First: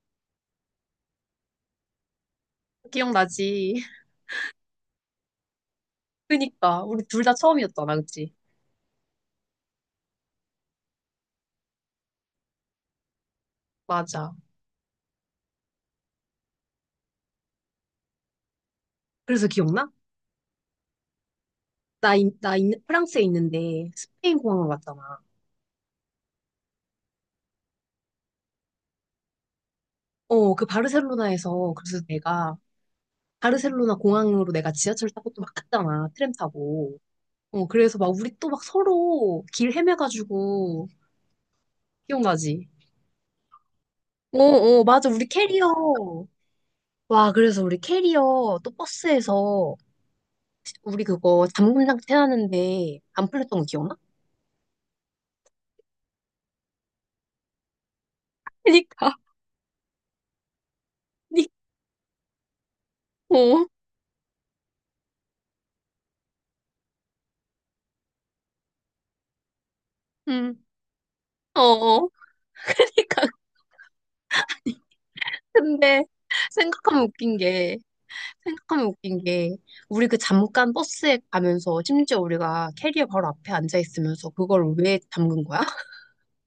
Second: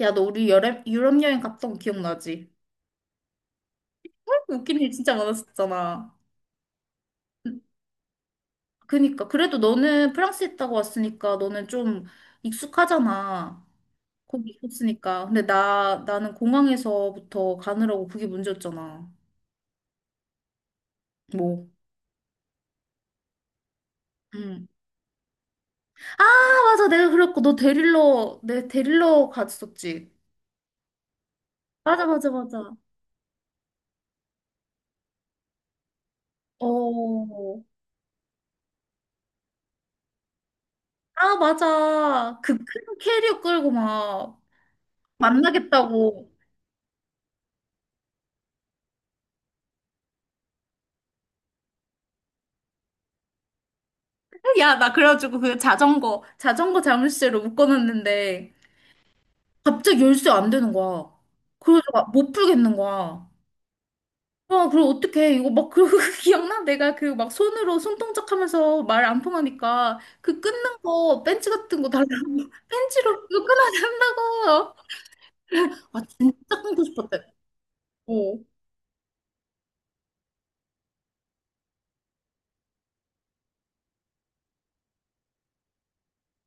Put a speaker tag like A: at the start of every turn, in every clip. A: 야, 너 우리 여름, 유럽 여행 갔던 거 기억나지?
B: 기억나지?
A: 웃긴 일 진짜 많았었잖아.
B: 그니까 우리 둘 다 처음이었잖아, 그치?
A: 그니까. 그래도 너는 프랑스 있다고 왔으니까 너는 좀 익숙하잖아.
B: 맞아.
A: 거기 있었으니까. 근데 나는 공항에서부터 가느라고 그게 문제였잖아.
B: 그래서 기억나?
A: 뭐,
B: 프랑스에 있는데 스페인 공항을
A: 응.
B: 왔잖아.
A: 아, 맞아. 내가 그랬고. 너 데릴러, 내 데릴러 갔었지.
B: 어, 그 바르셀로나에서 그래서
A: 맞아, 맞아,
B: 내가
A: 맞아.
B: 바르셀로나 공항으로 내가 지하철 타고 또 막 갔잖아, 트램 타고.
A: 어.
B: 어, 그래서 막 우리 또 막 서로 길 헤매가지고
A: 아, 맞아. 그
B: 기억나지?
A: 큰 캐리어 끌고
B: 어,
A: 막
B: 어, 맞아. 우리 캐리어.
A: 만나겠다고.
B: 와, 그래서 우리 캐리어 또 버스에서 우리 그거 잠금장 태하는데 안 풀렸던 거 기억나?
A: 야, 나 그래가지고 그 자전거 자물쇠로 묶어놨는데
B: 그니까.
A: 갑자기 열쇠 안 되는 거야.
B: 니-
A: 그래서 막 못 풀겠는 거야.
B: 어.
A: 아, 그럼 어떡해. 이거 막, 그러고 기억나? 내가 그 막 손으로 손동작 하면서 말 안 통하니까 그
B: 음,
A: 끊는 거, 벤치
B: 어,
A: 같은 거 달라고,
B: 어. 그러니까
A: 벤치로 이거 끊어야 된다고. 아,
B: 근데
A: 진짜 끊고
B: 생각하면
A: 싶었대.
B: 웃긴 게
A: 어.
B: 생각하면 웃긴 게 우리 그 잠깐 버스에 가면서 심지어 우리가 캐리어 바로 앞에 앉아 있으면서 그걸 왜 잠근 거야?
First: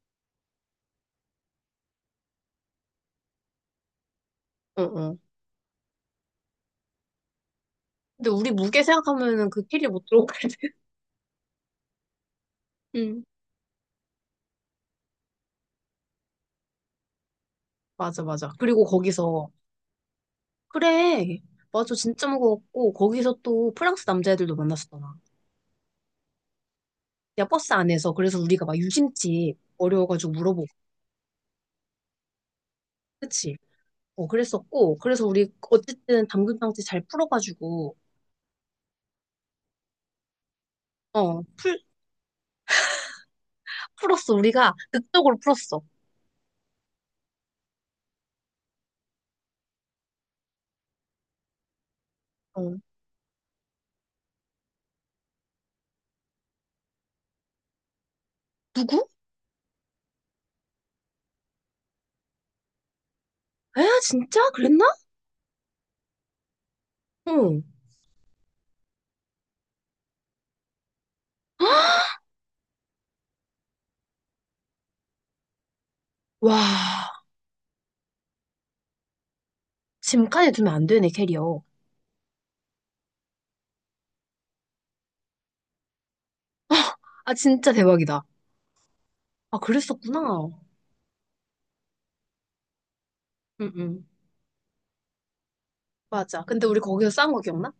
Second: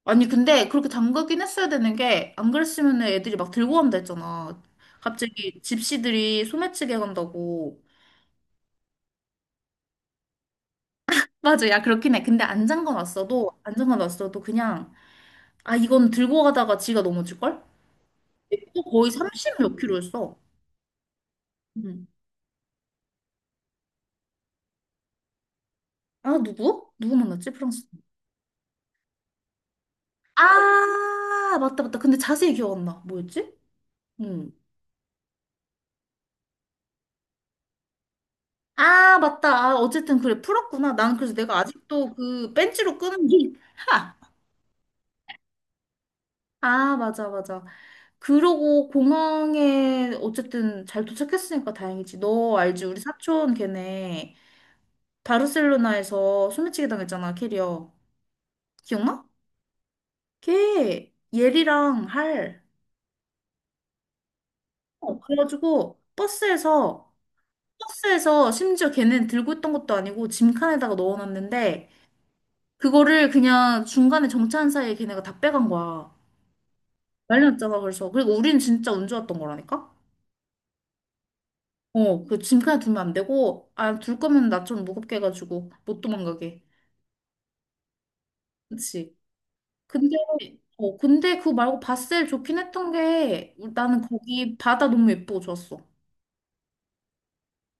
A: 아니, 근데 그렇게 담그긴 했어야 되는 게 안 그랬으면 애들이 막 들고 간다 했잖아.
B: 응, 응.
A: 갑자기 집시들이 소매치기 간다고.
B: 근데 우리 무게 생각하면은 그 캐리어 못 들어가거든.
A: 맞아. 야, 그렇긴 해. 근데 안
B: 응,
A: 잠궈놨어도, 안 잠궈놨어도 그냥, 아, 이건 들고 가다가 지가 넘어질걸?
B: 맞아, 맞아.
A: 또
B: 그리고
A: 거의 3
B: 거기서
A: 십몇 킬로였어.
B: 그래, 맞아,
A: 응.
B: 진짜 무거웠고 거기서 또 프랑스 남자애들도 만났었잖아.
A: 아, 누구? 누구
B: 야,
A: 만났지?
B: 버스
A: 프랑스.
B: 안에서 그래서 우리가 막 유심칩 어려워가지고 물어보고,
A: 아, 맞다, 맞다. 근데 자세히 기억 안 나.
B: 그치?
A: 뭐였지?
B: 어,
A: 응.
B: 그랬었고, 그래서 우리 어쨌든 담금 장치 잘 풀어가지고,
A: 아, 맞다. 아, 어쨌든 그래. 풀었구나. 난 그래서
B: 어,
A: 내가
B: 풀,
A: 아직도 그 벤치로 끄는 게.
B: 다 풀었어. 우리가 극적으로 풀었어.
A: 아, 맞아, 맞아. 그러고 공항에 어쨌든 잘 도착했으니까 다행이지. 너
B: 어,
A: 알지? 우리 사촌 걔네. 바르셀로나에서 소매치기 당했잖아, 캐리어.
B: 누구?
A: 기억나? 걔 예리랑 할.
B: 에? 진짜? 그랬나?
A: 어, 그래가지고 버스에서
B: 응.
A: 심지어 걔는 들고 있던 것도 아니고 짐칸에다가 넣어놨는데 그거를 그냥 중간에 정차한 사이에 걔네가 다 빼간 거야.
B: 와,
A: 난리 났잖아, 그래서. 그리고 우린 진짜 운 좋았던 거라니까?
B: 짐칸에 두면 안 되네, 캐리어.
A: 어, 그 짐칸에 두면 안 되고, 아, 둘 거면 나 좀 무겁게 해가지고 못 도망가게.
B: 아, 진짜 대박이다.
A: 그치?
B: 아,
A: 근데,
B: 그랬었구나.
A: 어, 근데 그거 말고 바셀 좋긴 했던 게
B: 응,
A: 나는
B: 응.
A: 거기 바다 너무 예쁘고 좋았어.
B: 맞아. 근데 우리 거기서 싸운 거 기억나?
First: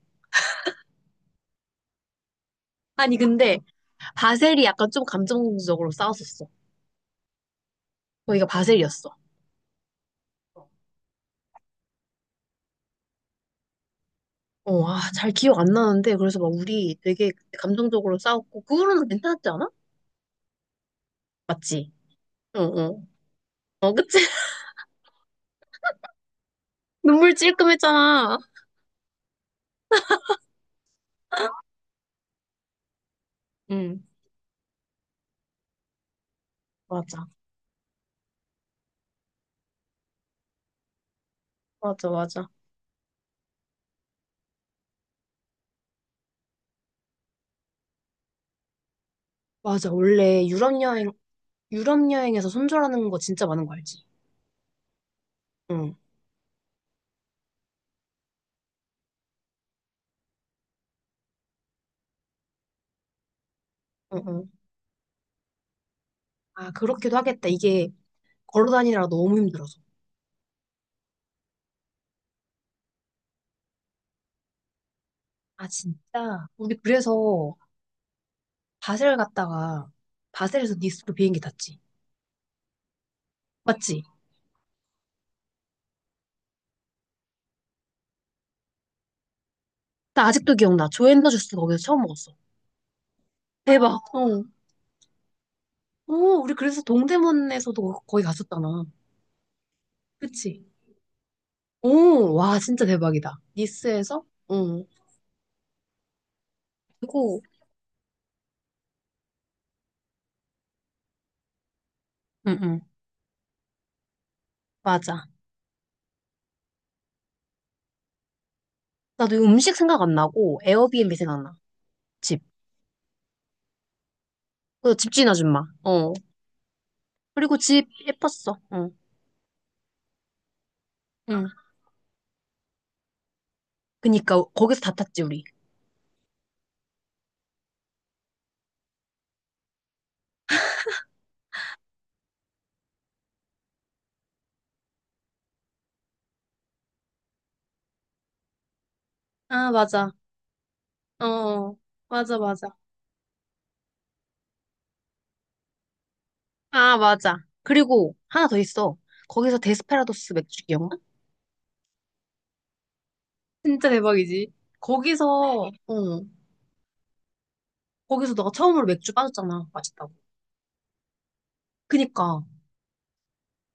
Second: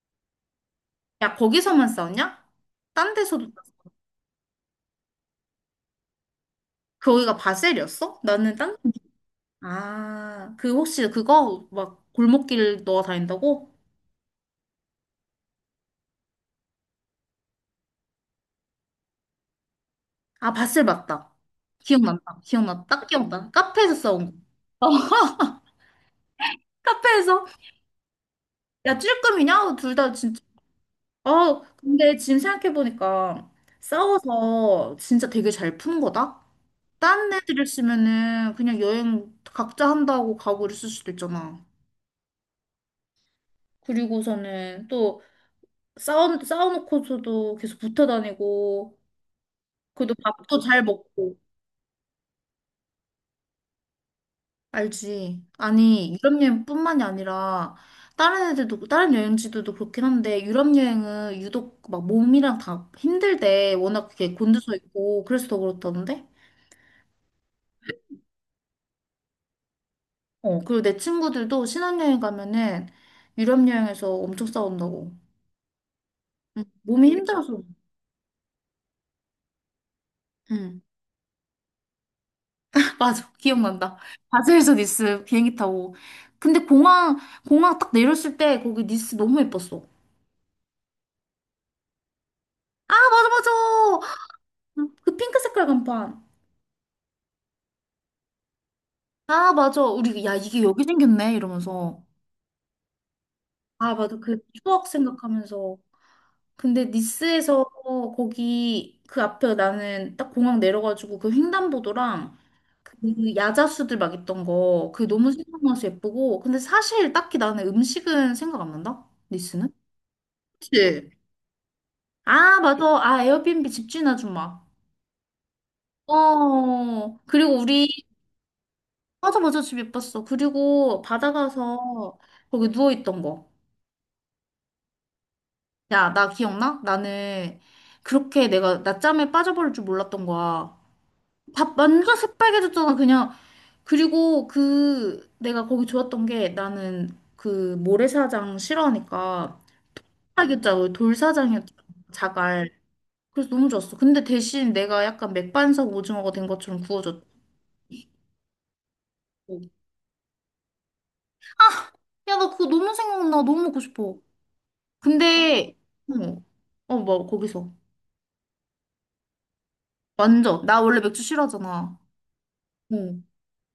A: 야, 거기서만 싸웠냐? 딴
B: 아니,
A: 데서도
B: 근데
A: 싸웠어?
B: 바셀이 약간 좀 감정적으로 싸웠었어.
A: 거기가 바셀이었어?
B: 거기가
A: 나는 딴 데.
B: 바셀이었어.
A: 아, 그 혹시 그거 막 골목길 넣어 다닌다고?
B: 어, 아, 잘 기억 안 나는데, 그래서 막 우리 되게 감정적으로 싸웠고, 그 후로는 괜찮았지 않아?
A: 아, 바셀 맞다.
B: 맞지?
A: 기억난다.
B: 어,
A: 기억나.
B: 어.
A: 딱 기억나.
B: 어,
A: 카페에서
B: 그치?
A: 싸운 거. 어,
B: 눈물
A: 카페에서
B: 찔끔했잖아.
A: 야 찔끔이냐? 둘 다 진짜 어 근데 지금 생각해보니까
B: 응,
A: 싸워서 진짜 되게 잘 푸는 거다.
B: 맞아.
A: 딴 애들을 쓰면은 그냥 여행 각자 한다고 가오를 쓸 수도 있잖아.
B: 맞아, 맞아.
A: 그리고서는 또 싸워놓고서도 계속 붙어 다니고,
B: 맞아.
A: 그래도
B: 원래
A: 밥도 잘 먹고,
B: 유럽 여행에서 손절하는 거 진짜 많은 거 알지?
A: 알지?
B: 응.
A: 아니, 유럽 여행뿐만이 아니라 다른 애들도, 다른 여행지들도 그렇긴 한데, 유럽 여행은 유독 막 몸이랑 다 힘들대. 워낙
B: 응,
A: 그게
B: 응.
A: 곤두서 있고, 그래서 더 그렇다던데?
B: 아, 그렇기도 하겠다. 이게 걸어 다니느라 너무 힘들어서.
A: 어, 그리고 내 친구들도 신혼여행 가면은 유럽 여행에서 엄청 싸운다고.
B: 아, 진짜.
A: 응,
B: 우리
A: 몸이
B: 그래서
A: 힘들어서.
B: 바셀 갔다가 바셀에서
A: 응.
B: 니스로 비행기 탔지.
A: 맞아. 기억난다.
B: 맞지?
A: 바젤에서 니스 비행기 타고. 근데 공항 딱 내렸을 때 거기 니스 너무 예뻤어.
B: 나 아직도 기억나. 조앤더 주스 거기서 처음 먹었어.
A: 아, 맞아, 맞아.
B: 대박. 어.
A: 그 핑크 색깔 간판.
B: 오, 우리 그래서 동대문에서도 거기 갔었잖아.
A: 아, 맞아. 우리, 야, 이게
B: 그치?
A: 여기 생겼네. 이러면서.
B: 오, 와, 진짜 대박이다.
A: 아, 맞아.
B: 니스에서?
A: 그
B: 응
A: 추억 생각하면서. 근데
B: 그리고
A: 니스에서 거기 그 앞에 나는 딱 공항 내려가지고 그 횡단보도랑
B: 응, 응.
A: 그 야자수들 막 있던 거. 그게
B: 맞아.
A: 너무 생각나서 예쁘고. 근데 사실 딱히 나는 음식은 생각 안 난다.
B: 나도 이거
A: 니스는?
B: 음식 생각 안 나고,
A: 그치?
B: 에어비앤비 생각나. 집.
A: 아, 맞아. 아, 에어비앤비 집주인 아줌마.
B: 그 집주인 아줌마. 어.
A: 어,
B: 그리고
A: 그리고
B: 집
A: 우리,
B: 예뻤어. 응.
A: 맞아, 맞아, 집 예뻤어. 그리고 바다
B: 응.
A: 가서 거기 누워있던 거.
B: 그니까, 거기서 다 탔지, 우리.
A: 야, 나 기억나? 나는 그렇게 내가 낮잠에 빠져버릴 줄 몰랐던 거야. 밥 완전 새빨개졌잖아, 그냥. 그리고 그, 내가 거기 좋았던 게 나는 그 모래사장 싫어하니까
B: 아, 맞아.
A: 사자고
B: 어, 어.
A: 돌사장이었잖아,
B: 맞아,
A: 자갈.
B: 맞아.
A: 그래서 너무 좋았어. 근데 대신 내가 약간 맥반석 오징어가 된 것처럼
B: 아,
A: 구워졌고.
B: 맞아. 그리고 하나 더 있어. 거기서 데스페라도스 맥주 기억나?
A: 야, 나 그거 너무 생각나. 너무 먹고
B: 진짜
A: 싶어.
B: 대박이지. 거기서,
A: 근데,
B: 어,
A: 어, 어, 뭐, 거기서.
B: 거기서 너가 처음으로 맥주 빠졌잖아. 맛있다고.
A: 완전. 나 원래 맥주 싫어하잖아.
B: 그니까.
A: 어.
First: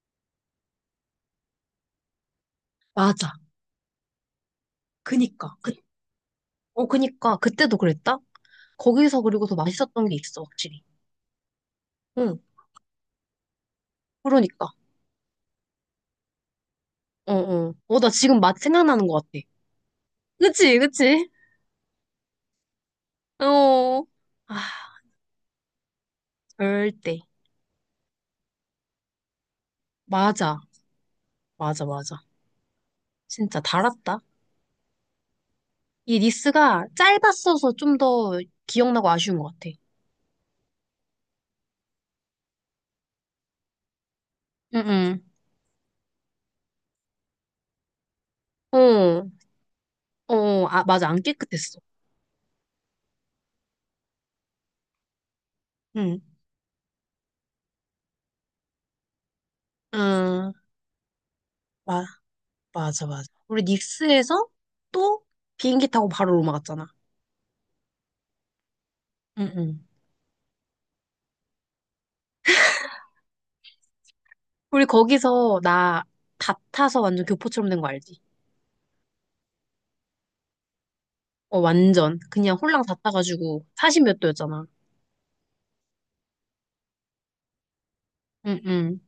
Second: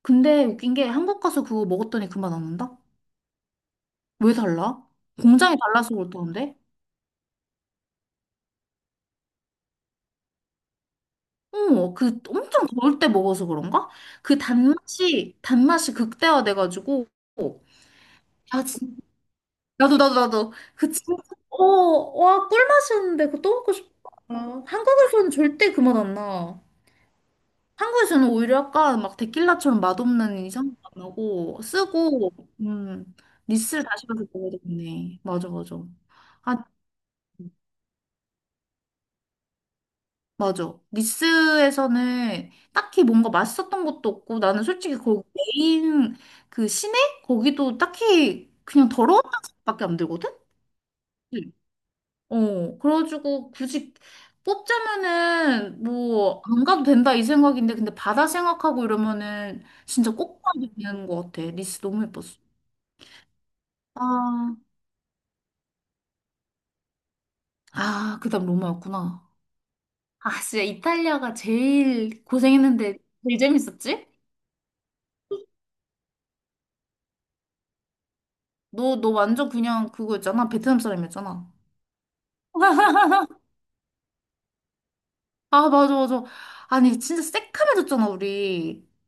A: 근데 웃긴 게 한국 가서 그거 먹었더니 그 맛 안 난다?
B: 맞아.
A: 왜 달라?
B: 그니까.
A: 공장이
B: 그,
A: 달라서 그렇다는데?
B: 어, 그니까. 그때도 그랬다? 거기서 그리고 더 맛있었던 게 있어, 확실히.
A: 어, 그
B: 응.
A: 엄청 더울 때 먹어서 그런가? 그
B: 그러니까.
A: 단맛이 극대화돼가지고.
B: 어, 어. 어, 나 지금 맛
A: 야, 진
B: 생각나는 것 같아.
A: 나도, 나도, 나도.
B: 그치,
A: 그 진짜,
B: 그치?
A: 어, 와, 꿀맛이었는데 그거 또 먹고 싶다.
B: 어. 아,
A: 한국에서는 절대 그 맛 안 나.
B: 절대.
A: 한국에서는 오히려 약간 막 데킬라처럼 맛없는
B: 맞아.
A: 이상도 안 나고
B: 맞아, 맞아.
A: 쓰고 음
B: 진짜
A: 니스를 다시
B: 달았다.
A: 가서 먹어야 되겠네. 맞아, 맞아.
B: 이
A: 아,
B: 니스가 짧았어서 좀 더 기억나고 아쉬운 것 같아.
A: 맞아. 니스에서는 딱히 뭔가 맛있었던 것도 없고 나는 솔직히
B: 응,
A: 거기 메인 그 시내 거기도 딱히
B: 응.
A: 그냥 더러운
B: 어,
A: 맛밖에 안 들거든.
B: 어, 아, 맞아. 안
A: 응.
B: 깨끗했어.
A: 어 그래가지고 굳이 뽑자면은
B: 응.
A: 뭐 안 가도 된다 이 생각인데 근데 바다 생각하고 이러면은 진짜 꼭
B: 아,
A: 가야 되는 것 같아. 니스 너무
B: 마,
A: 예뻤어.
B: 맞아, 맞아. 우리 닉스에서
A: 아,
B: 또 비행기 타고 바로 로마 갔잖아.
A: 아, 그다음 로마였구나.
B: 응, 응.
A: 아, 진짜 이탈리아가 제일 고생했는데 제일 재밌었지?
B: 우리 거기서 나 다 타서 완전 교포처럼 된 거 알지?
A: 너, 너 완전 그냥 그거였잖아. 베트남 사람이었잖아.
B: 어, 완전. 그냥 홀랑 다 따가지고 사십 몇 도였잖아.
A: 아, 맞아, 맞아. 아니, 진짜 새카매졌잖아,
B: 응,
A: 우리.
B: 응.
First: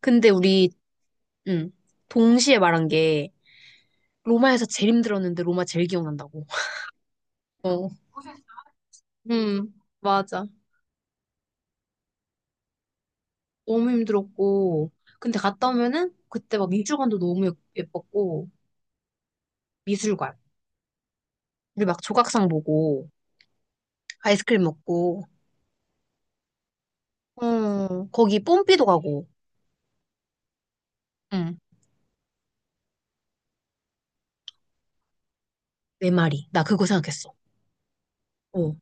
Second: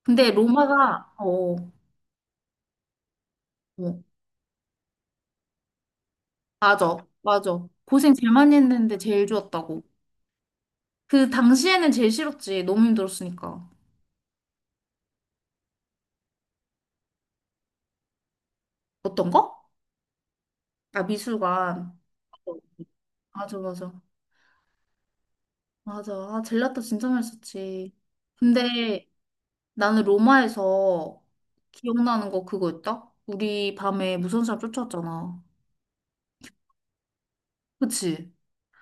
B: 근데
A: 근데
B: 우리,
A: 로마가, 어,
B: 응. 동시에 말한 게,
A: 어,
B: 로마에서 제일 힘들었는데 로마 제일 기억난다고.
A: 맞아, 맞아.
B: 어.
A: 고생 제일 많이 했는데 제일
B: 음,
A: 좋았다고.
B: 맞아.
A: 그 당시에는 제일 싫었지. 너무 힘들었으니까.
B: 너무 힘들었고. 근데 갔다 오면은 그때 막 미술관도 너무 예뻤고.
A: 어떤 거?
B: 미술관.
A: 아,
B: 우리
A: 미술관.
B: 막 조각상 보고,
A: 맞아, 맞아.
B: 아이스크림 먹고,
A: 맞아. 아, 젤라또 진짜 맛있었지.
B: 어, 거기 뽐삐도
A: 근데
B: 가고,
A: 나는 로마에서
B: 응.
A: 기억나는 거 그거 있다? 우리 밤에 무서운 사람 쫓아왔잖아.
B: 내 말이. 나 그거 생각했어.
A: 그치?
B: 어.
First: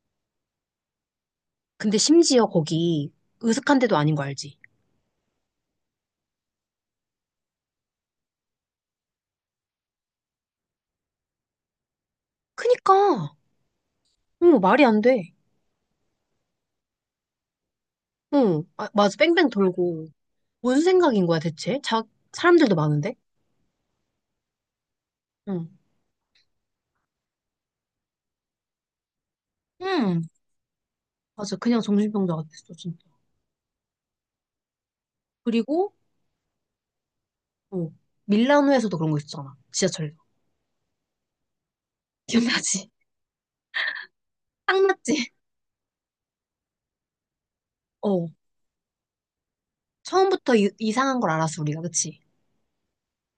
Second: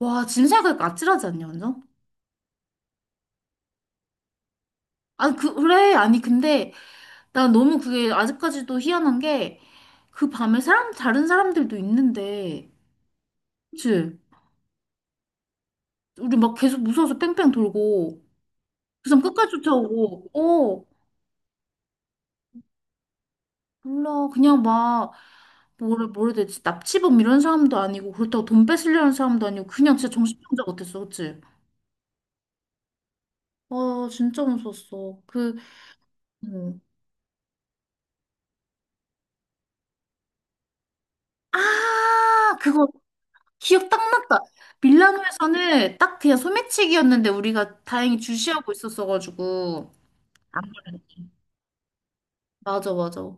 A: 와, 지금 생각하니까 아찔하지 않냐, 완전?
B: 근데 심지어 거기 으슥한 데도 아닌 거 알지?
A: 아니, 그, 그래. 아니, 근데 난 너무 그게 아직까지도 희한한 게 그 밤에 사람, 다른 사람들도 있는데,
B: 그니까.
A: 그치?
B: 응, 말이 안 돼.
A: 우리 막 계속 무서워서 뺑뺑 돌고,
B: 응, 아,
A: 그
B: 맞아.
A: 사람
B: 뺑뺑
A: 끝까지
B: 돌고.
A: 쫓아오고,
B: 무슨
A: 어,
B: 생각인 거야, 대체? 자, 사람들도 많은데?
A: 몰라. 그냥 막,
B: 응,
A: 뭐래, 뭐래 되지? 납치범 이런 사람도 아니고, 그렇다고 돈 뺏으려는 사람도 아니고, 그냥 진짜
B: 응,
A: 정신병자 같았어, 그치?
B: 맞아. 그냥 정신병자 같았어, 진짜.
A: 와, 진짜 무서웠어. 그,
B: 그리고,
A: 음.
B: 어, 밀라노에서도 그런 거 있었잖아. 지하철에서.
A: 아, 그거
B: 기억나지?
A: 기억 딱 났다.
B: 딱 맞지?
A: 밀라노에서는 딱 그냥 소매치기였는데 우리가 다행히
B: 어,
A: 주시하고 있었어가지고.
B: 처음부터
A: 안
B: 이상한
A: 걸렸지.
B: 걸 알았어, 우리가. 그치?
A: 맞아, 맞아.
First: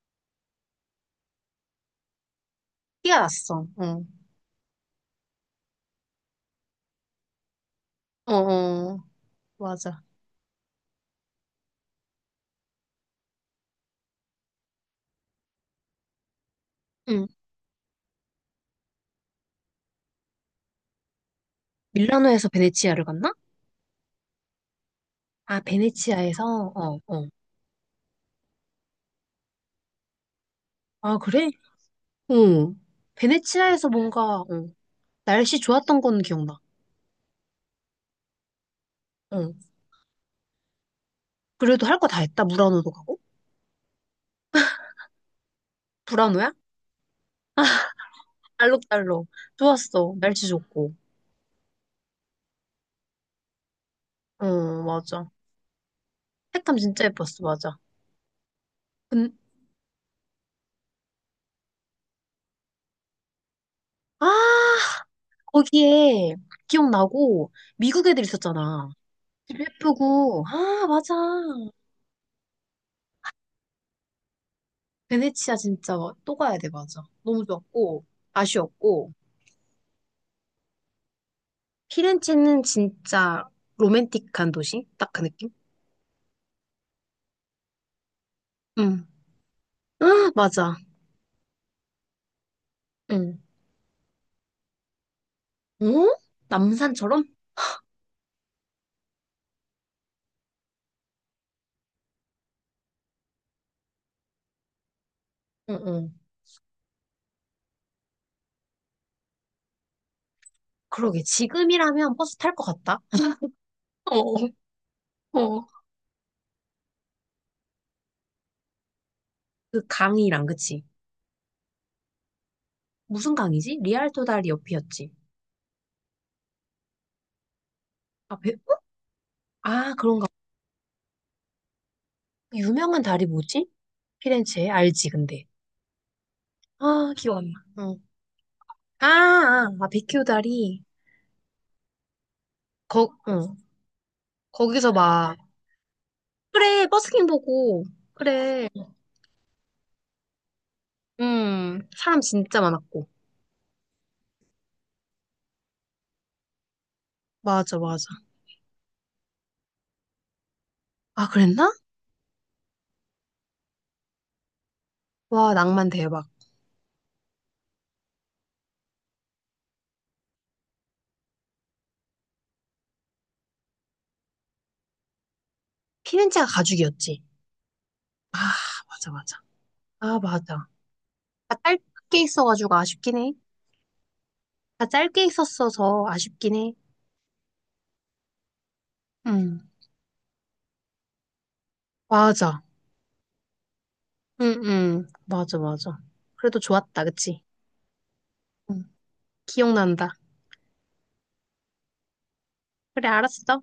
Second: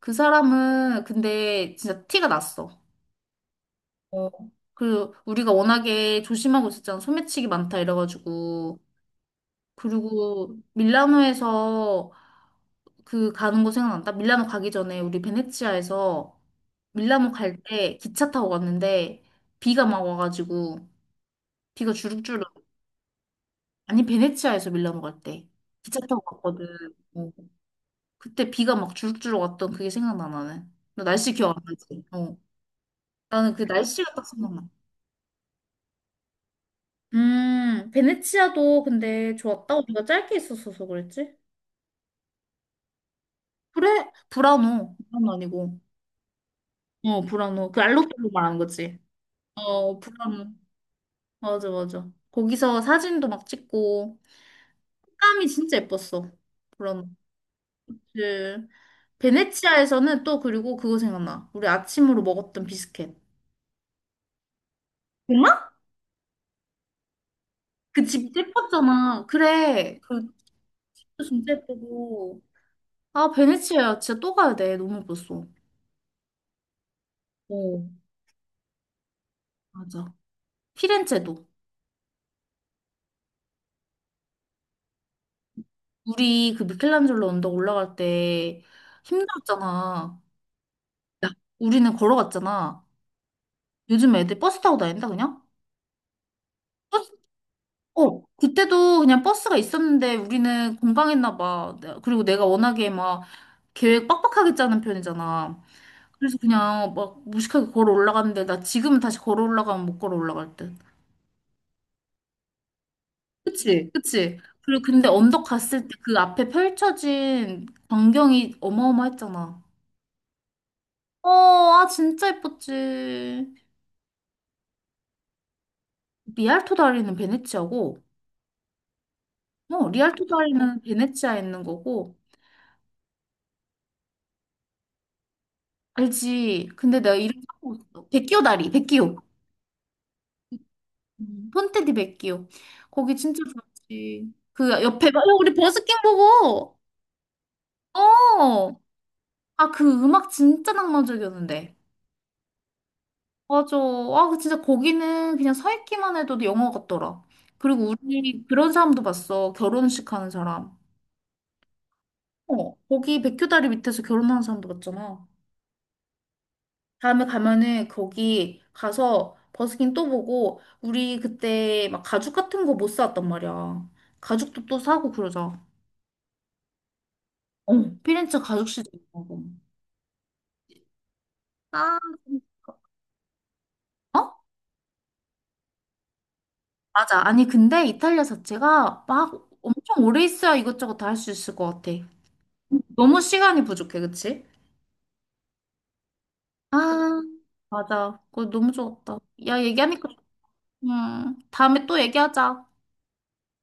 A: 그 사람은 근데 진짜 티가 났어.
B: 티가 났어. 어,
A: 어. 그리고 우리가 워낙에 조심하고 있었잖아. 소매치기 많다
B: 어,
A: 이래가지고.
B: 어, 맞아.
A: 그리고 밀라노에서 그 가는 거 생각난다. 밀라노 가기 전에 우리 베네치아에서
B: 응.
A: 밀라노 갈 때 기차 타고 갔는데 비가 막 와가지고 비가
B: 밀라노에서
A: 주룩주룩.
B: 베네치아를 갔나?
A: 아니 베네치아에서 밀라노 갈 때
B: 아,
A: 기차 타고
B: 베네치아에서?
A: 갔거든.
B: 어, 어.
A: 어. 그때 비가 막 주룩주룩 왔던 그게 생각나 나는. 너
B: 아,
A: 날씨
B: 그래?
A: 기억 안 나지? 어.
B: 응.
A: 나는 그
B: 베네치아에서
A: 날씨가 딱
B: 뭔가, 어,
A: 생각나.
B: 날씨 좋았던 건 기억나.
A: 베네치아도 근데
B: 어.
A: 좋았다. 우리가 짧게 있었어서 그랬지?
B: 그래도 할 거 다 했다. 무라노도 가고.
A: 그래, 브라노. 브라노 아니고.
B: 무라노야?
A: 어, 브라노. 그 알로토로 말하는 거지.
B: 알록달록.
A: 어,
B: 좋았어. 날씨
A: 브라노.
B: 좋고.
A: 맞아, 맞아. 거기서 사진도 막 찍고.
B: 어, 맞아.
A: 색감이 진짜 예뻤어.
B: 색감 진짜
A: 그런
B: 예뻤어. 맞아.
A: 그
B: 근,
A: 베네치아에서는 또 그리고 그거 생각나. 우리 아침으로 먹었던 비스켓.
B: 아,
A: 정말?
B: 거기에 기억나고
A: 그
B: 미국 애들
A: 집
B: 있었잖아.
A: 예뻤잖아.
B: 집
A: 그래. 그
B: 예쁘고. 아, 맞아.
A: 진짜 예쁘고. 아, 베네치아 야 진짜 또 가야 돼. 너무 예뻤어.
B: 베네치아 진짜 또 가야 돼. 맞아. 너무
A: 어,
B: 좋았고, 아쉬웠고.
A: 맞아. 피렌체도.
B: 피렌체는 진짜 로맨틱한 도시? 딱 그 느낌?
A: 우리 그 미켈란젤로 언덕 올라갈 때
B: 응. 아,
A: 힘들었잖아.
B: 맞아.
A: 야, 우리는 걸어갔잖아.
B: 응.
A: 요즘 애들 버스 타고 다닌다, 그냥?
B: 어? 남산처럼?
A: 어, 그때도 그냥 버스가 있었는데 우리는 공방했나 봐. 내- 그리고 내가 워낙에 막 계획 빡빡하게 짜는 편이잖아.
B: 응, 응.
A: 그래서 그냥 막 무식하게 걸어 올라갔는데 나 지금은 다시 걸어 올라가면 못 걸어 올라갈 듯.
B: 그러게. 지금이라면 버스 탈 것 같다.
A: 그치?
B: 어,
A: 그치? 그리고 근데 언덕
B: 어.
A: 갔을 때 그 앞에 펼쳐진 광경이 어마어마했잖아.
B: 그 강이랑, 그치?
A: 어, 아 진짜
B: 무슨
A: 예뻤지.
B: 강이지? 리알토 다리 옆이었지.
A: 리알토 다리는 베네치아고,
B: 아, 배, 어?
A: 어,
B: 아,
A: 리알토
B: 그런가.
A: 다리는 베네치아에 있는 거고,
B: 유명한 다리 뭐지? 피렌체에? 알지, 근데.
A: 알지? 근데
B: 아,
A: 내가
B: 기억
A: 이름
B: 안 나. 응.
A: 까먹었어. 백기오 다리,
B: 아,
A: 백기오.
B: 아, 아, 베큐 다리.
A: 폰테디 베키오.
B: 거,
A: 거기 진짜
B: 응.
A: 좋지. 그
B: 거기서
A: 옆에 봐. 야,
B: 막,
A: 우리 버스킹 보고.
B: 그래, 버스킹 보고, 그래.
A: 어. 아, 그 음악 진짜 낭만적이었는데.
B: 사람 진짜 많았고.
A: 맞아. 아, 그 진짜 거기는 그냥 서 있기만 해도 영화 같더라.
B: 맞아,
A: 그리고
B: 맞아.
A: 우리 그런 사람도 봤어. 결혼식 하는 사람.
B: 아, 그랬나?
A: 어. 거기 백교다리 밑에서 결혼하는 사람도 봤잖아.
B: 와, 낭만 대박.
A: 다음에 가면은 거기 가서 버스킹 또 보고 우리 그때 막 가죽 같은 거 못 사왔단 말이야. 가죽도 또 사고 그러자.
B: 피렌체가 가죽이었지.
A: 어,
B: 아,
A: 피렌체 가족 시장
B: 맞아, 맞아.
A: 가고.
B: 아, 맞아. 다
A: 아,
B: 짧게 있어가지고 아쉽긴 해.
A: 어?
B: 다 짧게 있었어서 아쉽긴 해.
A: 맞아. 아니, 근데 이탈리아 자체가 막
B: 응,
A: 엄청 오래 있어야 이것저것 다 할 수 있을 것 같아.
B: 맞아.
A: 너무 시간이 부족해, 그치?
B: 응, 응. 맞아, 맞아. 그래도
A: 아,
B: 좋았다, 그치?
A: 맞아. 그거 너무
B: 응.
A: 좋았다. 야, 얘기하니까,
B: 기억난다.
A: 좋- 다음에 또 얘기하자.
B: 그래, 알았어.